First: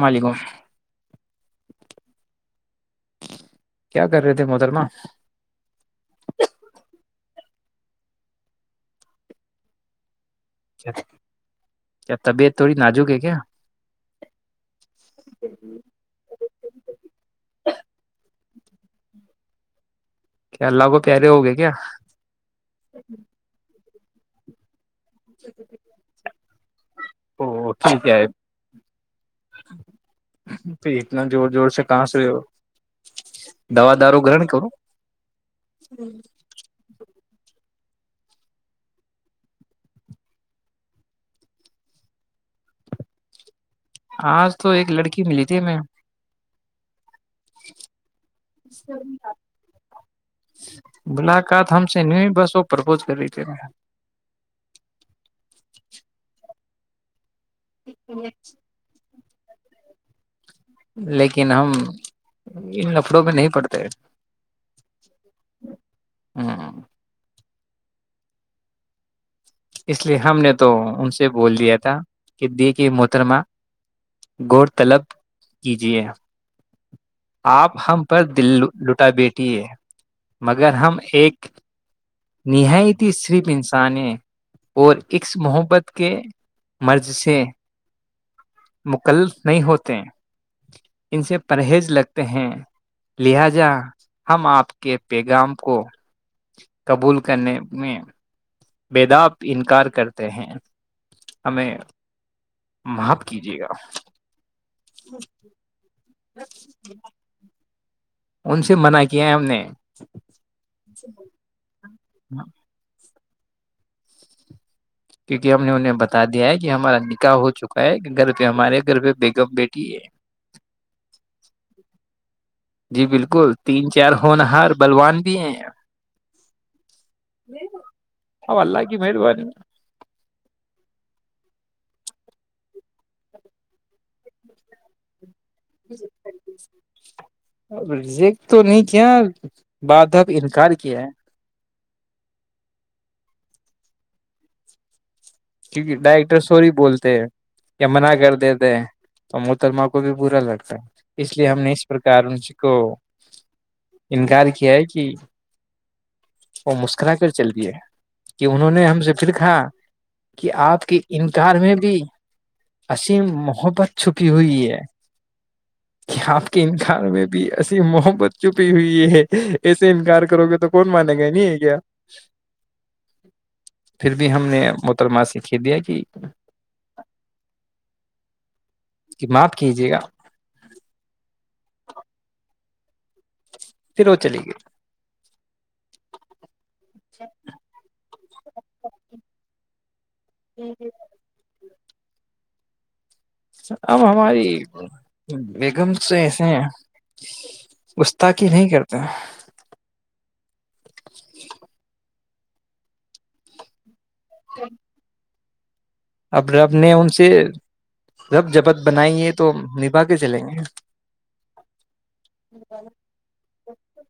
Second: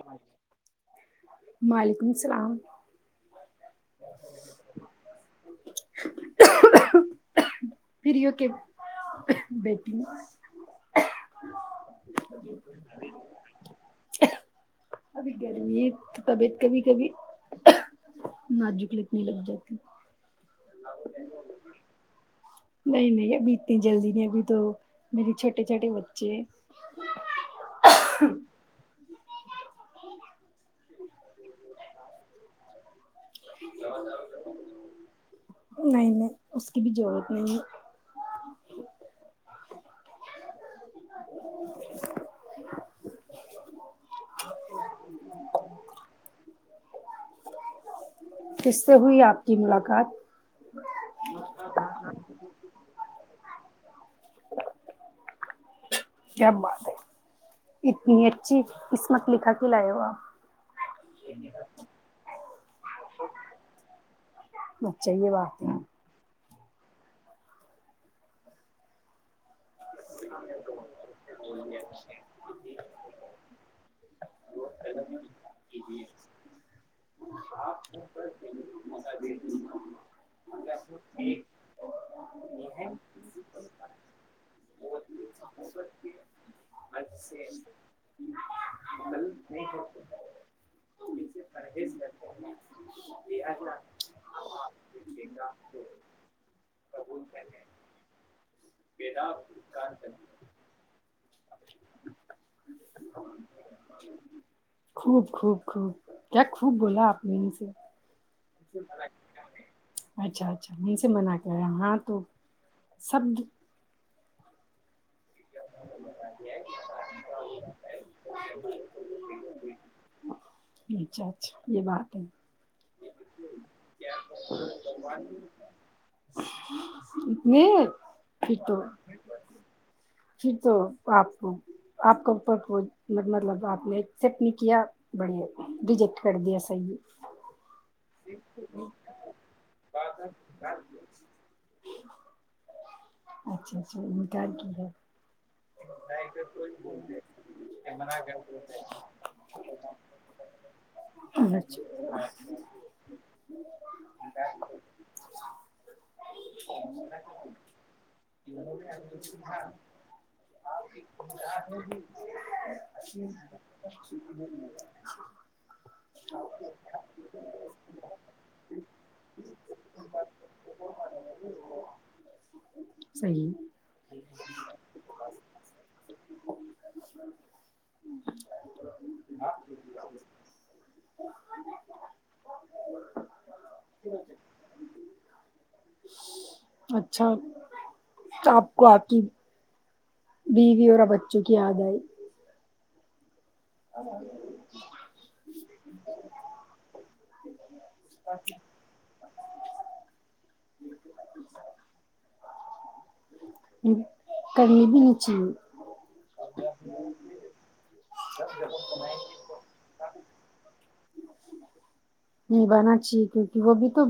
مالگو وعلیکم السلام کیا کر رہے تھے محترمہ پھر ہو کے بیٹی کیا تبیعت تھوڑی نازوک ہے کیا ابھی گرمی تو طبیعت ن جکلیت نہیں لگ جاتی ہو کیا اللہ کو پیارے ہو گئے کیا نی جلدی میں ابھی تو میرری چھوٹے چھوٹے بچے او ٹھیک ہے ہے پ اتنا جور جوور سے کہاں سے دوا دارو گرہن کرو نہیں نہیں اس کی بھی ضرورت نہیں ہے [inaudible] آج تو ایک لڑکی ملی تھی ہمیں کس سے ہوئی آپ کی ملاقات ملاقات ہم سے ن بسوں پرپوز کر رہی ت میں کیم بات ہے [unintelligible] اتنی اچھی اس مت لکھا کے لائے ہو آپ لیکن ہم ان لفڑوں میں نہیں پڑھتے اچھا یہ بات ہے ہاں اس لیے ہم نے تو ان سے بول دیا تھا کہ دیک کے محترمہ گور طلب کیجے آپ ہم پر دل لٹا بیٹیھی ہے مگر ہم ایک نیہی ت صرپ انسان ہے [unintelligible] اور اس محبت کے مرض سے مکلف نہیں ہوتے ان سے پرہیز لگتے ہیں لہذا ہم آپ کے پیغام کو قبول کرنے میں بیداب ان کی کار کرتے ہیں ہمیں معاف کیجیے گا خوب خوب خوب کیا خوب بولا آپ مین سے ان سے منع کیا ہے ہم نے اچھا اچھا یہیں سے منع کر ہاں ہ تو [unintelligible] سبد [unintelligible] کیونکہ ہم نے انہیں بتا دیا ہے کہ ہمارا نکاح ہو چکا ہے کہ گھر پہ ہمارے گھر پہ بیگم بیٹی ہے اچ یہ بات ہے [unintelligible] جی بالکل تین چار ہونہار بلوان بھی ہیں اتنے پھر ہ تو اللہ کی مہربانی پھر تو آپ کو آپ کا اوپر کو مطلب آپ نے ایکسپٹ نہیں کیا بڑھیا ریجیکٹ کر دیا صح رزیک تو نہیں کیا بعد اب انکار کیا ہے اچھا اچھا ہک کی ہے کیکہ ڈائریکٹر سوری بولتے یا منع کر دیتے تو محترمہ کو بھی با لگتا ہے اس لیے ہم نے اس اچھا پرکار ان کو انکار کیا ہے کہ وہ مسکرا کر چلتی ہے کہ انہوں نے ہم سے پھر کہا کہ آپ کے انکار میں بھی ام محبت چھپی ہوئی ہے کہ آپ کے انکار میں بھی ام محبت چھپی ہوئی ہے ایسے انکار کرو گے تو کون مانے گئے نہیں کیا صحیح پھر بھی ہم نے تر ماس کھیدیا کہ اس کی بات کیجے گا پھر وہ چلے گی اچھا آپ کو آتی بیوی اور بچوں کی یاد آئی اب ہماری بیگم سے ایسے ہیں گستاقی نہیں کرتے [inaudible] کرنی بھی نچی اب رب نے ان سے رب جبت بنائی ہے تو نبھا کے چلیں گے نبھانا چاہیے کیونکہ وہ بھی تو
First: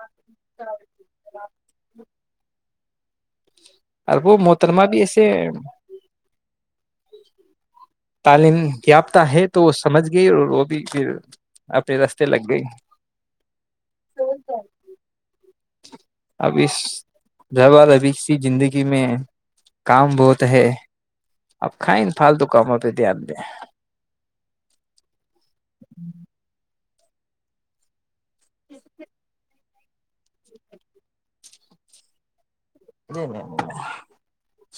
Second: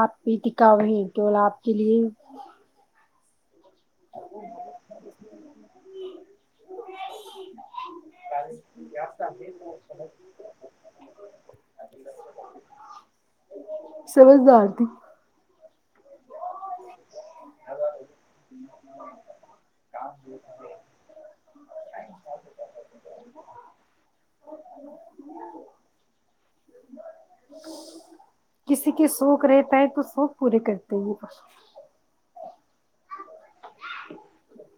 آپ پیتکا ہو ہے توٹول آپ کے لیے [inaudible] اورر وہ محترمہ بھی ایسے تعلیم یافتہ ہے تو وہ سمجھ گئی اور وہ بھی پھر اپنے رستے لگ گئی سمجھدار تھی اب اس زال ابھی کی زندگی میں کام بہت ہے اب کھائیں پالتو کاموں پہ دھیان دیں کسی کے شوق رہتا ہے تو شوق پورے کرتے ہیں جی نہیں نہیں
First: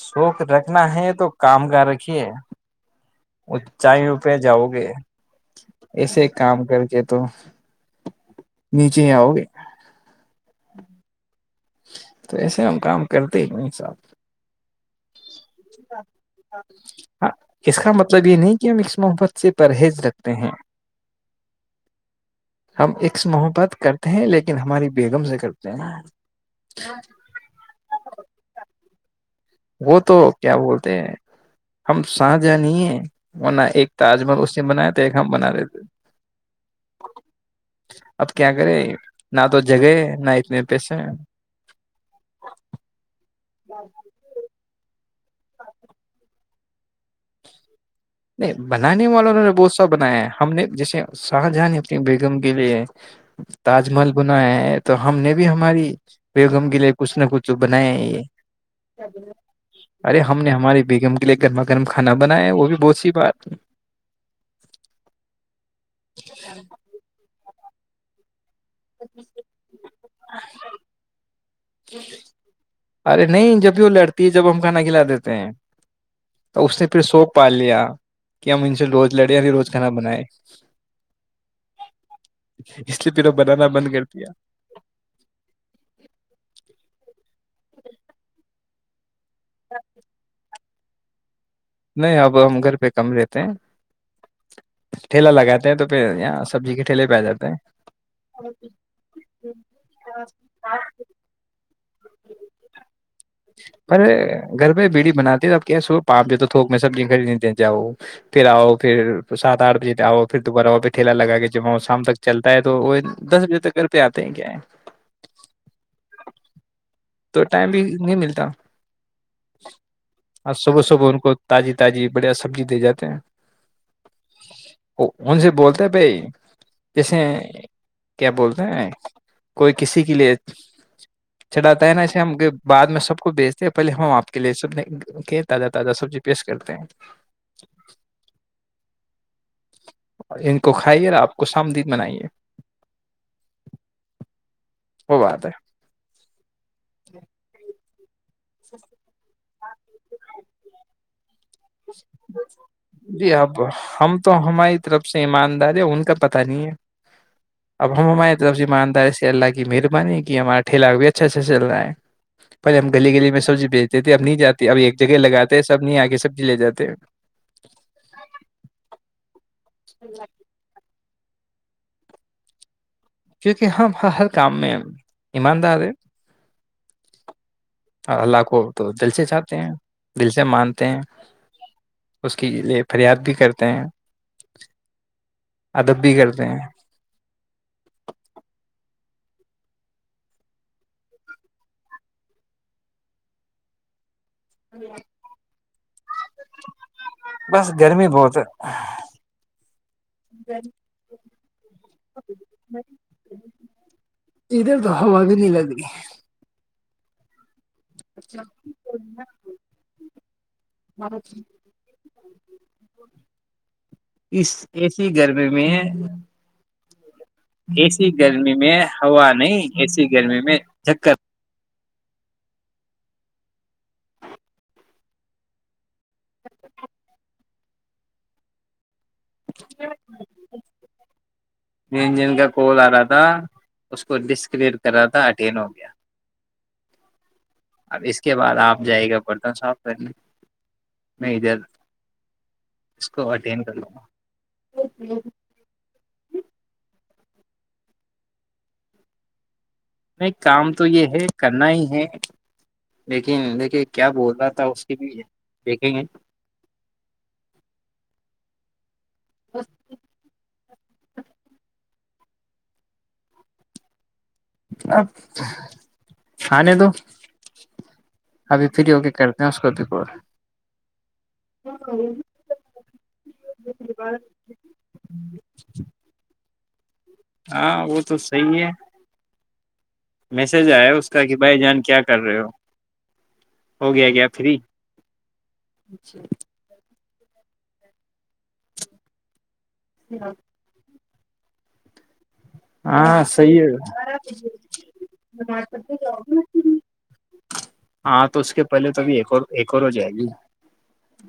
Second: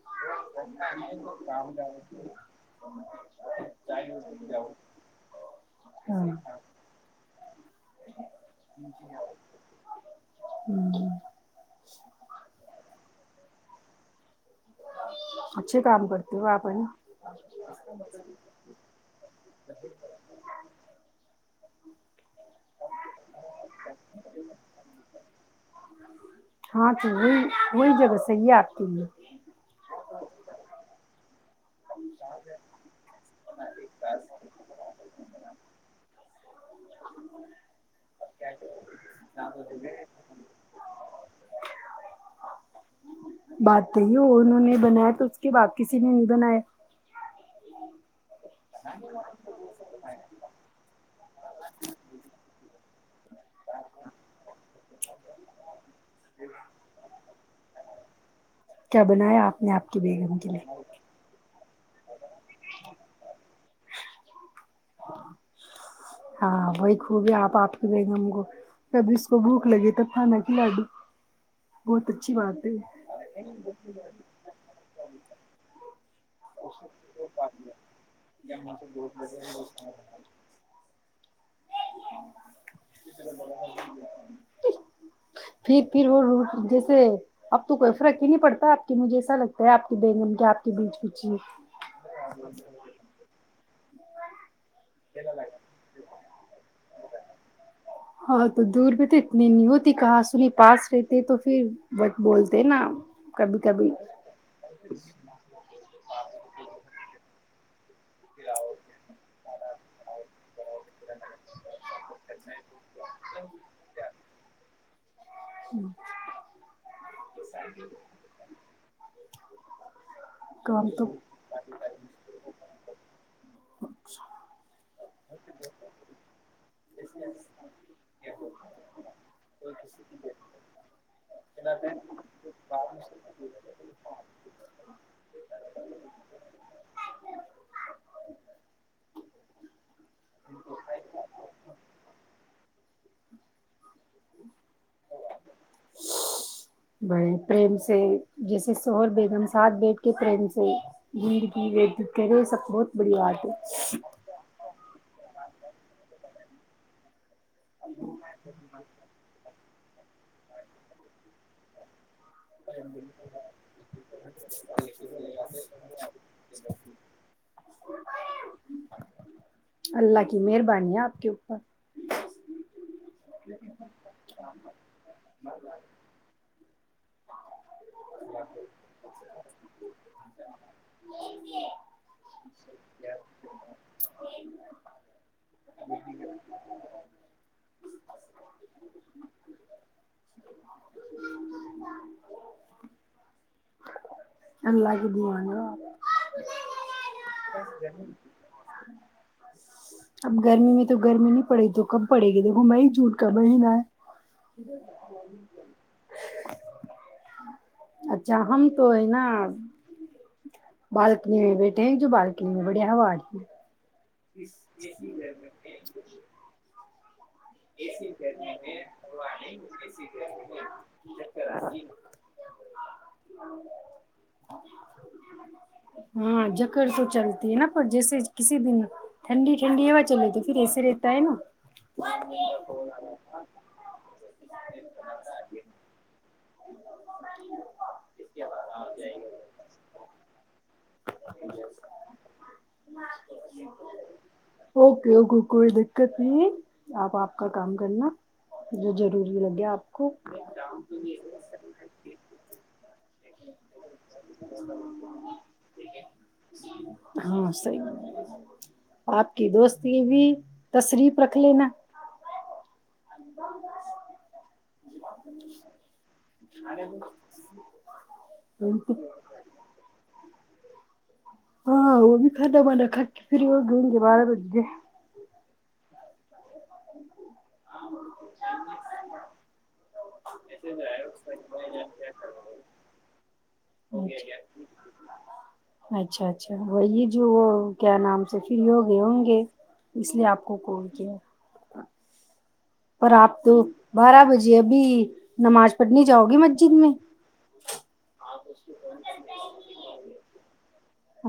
شوق رکھنا ہے تو تو کام کر رکھیے اونچائی رو پہ جاؤ گے ایسے کام کر کے تو نیچے آؤ گے ہوں تو ایسےم کام کرتے نہیں ساب اچھے کام کرتے ہو آپ ہے نا ہ اس کا مطلب یہ نہیں کہ ہم اس محبت سے پرہیز رکھتے ہیں ہم ایکس محک ب کرتے ہیں لیکن ہماری بیگم سے کرتے ہیں نا ہاں تو وہی وہی جگہ صحیح آتی ہے وہ تو کیا بولتے ہیں ہم ساہ جہ نہیں ہیں اور نہ ایک تاج محل اس نے بنایا تو ایک ہم بنا دیتے اب کیا کرے نہ تو جگہ نہ اتنے پیسے بات توی ہو انہوں نے بنایا تو اس کے بعد کسی نے نہیں بنایا نہیں بنانے والا انہوں نے بہت سا بنایا ہے ہم نے جیسے شاہجہان اپنی بیگم کے لیے تاج محل بنایا ہے تو ہم نے بھی ہماری بیگم کے لیے کچھ نہ کچھ بنایا ہے یہ کیا بنایا آپ نے آپ کی ارے بیگم ہم کے نے لیے ہمارے بیگم کے لیے گھرم گرم کانا بناائے ہے وہ بھی بہت س بات ہاں وہی خوب ہی آپ آپ بیگ ہم گو جب جس کو بھوک لگے تب ہا کی لڈو ارے نہیں جب بھی وہ لڑتی ہے جب ہم کھانا کھلا دیتے ہیں تو اس نے پھر سوق پال لیا کہ ہم ان سے روز لڑے ھر روز کھانا بنائے اس لیے تیرا بنانا بند کر دیا پھر پھر وہ جیسے اب تو کوئی فرق ہی نہیں پڑتا آپ کی مجھے اچا لگتا ہے آپ بینگن کے آپ بیچ بیچیے نہیں اب ہم گھر پہ کم دیتے ہیں ٹھیلا لگاتے ہیں تو پھر اں سبزی کے ٹھیلے پہ آ جاتے ہیں ہاں تو دور بھی تو اتنی نہیں ہوتی کہاں سنی پاس رہتے تو پھر بٹ بولتے نا کبھی کبھی اے گھر میںہ بیڑی بناتی اب کیا سو پاپ جو تو تھوک میں سبزیاں خریدتے جاؤ پھر آؤ پھر سات آٹھ بجے آؤ پھر دوبارہ آ پھر ٹھیلا لگ کے جب شام تک چلتا ہے تو وہ دس بجے تک گھر پہ آتے ہیں کیا ہے ہوں تو ٹائم بھی نہیں ملتا [inaudible] آ صبح کام صبح تو ان کو تازی تازی بڑھیا سبزی دے جاتے ہیں ان سے بولتا ہے بھائی جیسے کیا بولتے ہیں کوئی کسی کے لیے چھاتا ہے نا ایے ہم بع میں سب کو بیچتے ہیں پہلے ہم آپ کے لیے سب کہ تازہ تازہ سبزی پیش کرتے ہیں اور ان کو کھائیے اور آپ کو سامدید بنائیے وہ بات ہے بائی پریم سے جیسے شوہر بیگم سے ساتھ بیٹھ کے فرینڈ سے گ جی اب ہم تو ہماری طرف سب سے ایماندار ہے ان کا پتا نہیں ہے اب ہم ہمار طرف سے ایماندار سے اللہ کی مہربانی ہے کہ ہمارا ٹھیلا بھی اچھا اچھا چل رہا ہے پل ہم گلی گلی میں سبزی بیچتے تھے اب نہیں جاتی اب ایک جگہ لگاتے ہیں سب نہیں آگے سب لے جاتے ہیں اللہ کی مہربانی آپ کے اوپر کیونکہ ہم ہر کام میں ایماندار ہے اور اللہ کو تو دل سے چاہتے ہیں دل سے مانتے ہیں اس کے لیے فریاد بھی کرتے ہیں ادب بھی کرتے ہیں لگ بھی ن [unintelligible] بس گرمی بہت ہے اب گرمی میں تو گرمی نہیں پڑے تو کم پڑے گی دیکھو مئی جون کا مہینہ ہے ادھر تو ہوا بھی نہیں لگ رہی اچھا ہم تو ہینا بالکنی میں بیٹھے ہیں جو بالکنی میں بڑی ہوا آ رہی ہے اس ایسی گرمی میں ایسی گرمی میں ہوا نہیں ایسی گرمی میں چکر [unintelligible] ہاں جکر تو چلتی ہینا اور جیسے کسی دن ٹھنڈی ٹھنڈی ہو چلےتی پھر ایے تا ہینا جی جی کا کوال آ رہا تھا اس کو ڈسکلیئر کرا تھا اٹین ہو گیا اب اس کے بعد آپ جائے گا برتن صاف کرنے میں ادھر اس کو اٹینڈ کر لوں گا اوکے اوکے کوئی دقت نہیں آپ آپ کا کام کرنا جو ضروری لگے آپ کو نہیں کام تو یہ ہے کرنا ہی ہے لیکن دیکھیے کیا بول رہا تھا اس کی بھی دھیکھےگے ہاں صحیح آپ کی دوست کی بھی تشریف رکھ لینا ادم [unintelligible] اب [unintelligible] آھے دو ابھی فری ہو کے کرتے ہیں اس کو بھی ہاں وہ بھی فدا مانا ک کے پھر ہو گوں گے بارہ بج گے ہاں وہ تو صحی ہے میسج آیا اس کا کہ بھائی جان کیا کر رہے ہو ہو گیا کیا فری اچھا اچھا وہی جو وہ کیا نام سے فری ہوگئے ہوں گے اس لیے آپ کو کو کیا ہ [inaudible] ہاں صحیح ہے ابھی نماز پڑھنے جاؤ گے مسجد میں ہاں تو اس کے پہلے تو اب ایک اور ہو جائے گی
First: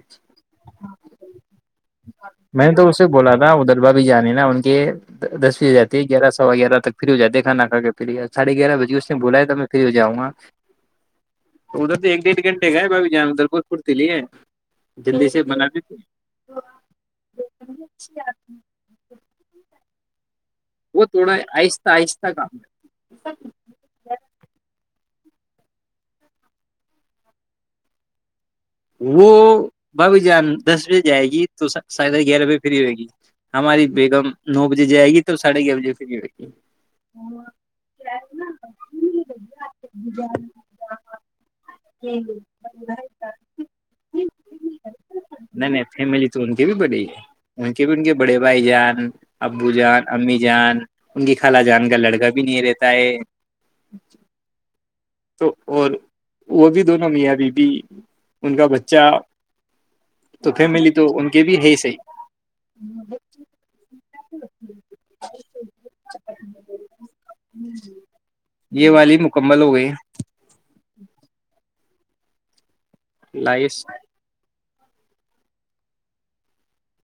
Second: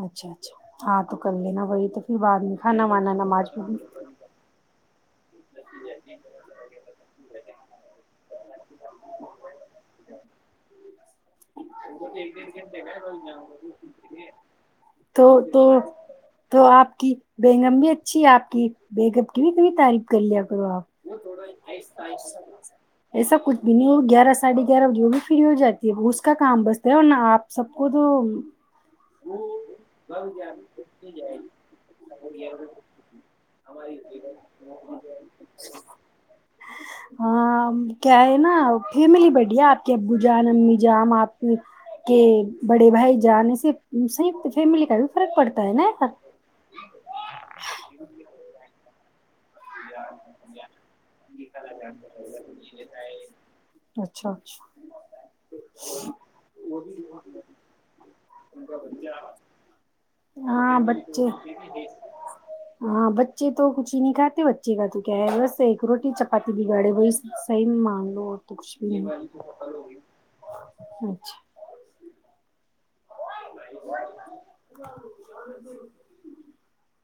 اچھا اچھا ہاں تو کر لینا وہی تو پھر بعد میں نے کھانا تو اسے مانا نماز میں دسییا جاتی د گیارہ سوا گیارہ تک فری ہو جاتے کھانا کھ کے فریاھے گیارہ بجے اس نے بلایا تو میں فری ہو جاؤں گا تو ادھر تو ایک ڈیڑھ گھنٹے کا ہے بھابھی جان ادھر پورتی لیے تو جلدی سے تو بنا دیتے تو آپ کی بیگم بھی اچھی ہے آپ کی بیگم کی بھی تھڑی تعریف کر لیا آ وہ تھوڑا آہستہ آہستہ کام ایسا کچھ بھی نہیں ہوگا گیارہ ساڑھے گیارہ بجے ہوگی فری ہو جاتی ہے وہ اس کا کام بس د ہو ن آپ سب کو تو وہ بھابھی جان دس بجے جائے گی تو سدہ گیارہ بجے فری ہوئے گی ہماری بیگم نو بجے جائے گی تو ساڑھے گیارہ بجے فری ہوئے گی ہاں کیا ہے نا فیملی بڑیا آپ کے ابو جان امی جان آپ کے بڑے بھائی جان پڑتا نہیں ہے نا نہیں یار۔ فیملی تو ان کے بھی بڑی ہے ان کے بھی ان کے بڑے بھائی جان ابو جان امی جان ان کی خال جان کا لڑکا بھی نہیں رہتا ہے اچھا اچھا تو اور وہ بھی دونوں میاںبب بھی ہاں فیملی تو بچے ان کے بھی ہے صحیح ہاں بچے تو کچھ ہی نہیں کاتے بے ا تو کیا ہے بس ایک روٹی چپاتی بگاڑے وہی صحیح مان لو اور تو کچھ یہ بھی والی نہیں مکمل ہو گئی لائس ج [inaudible]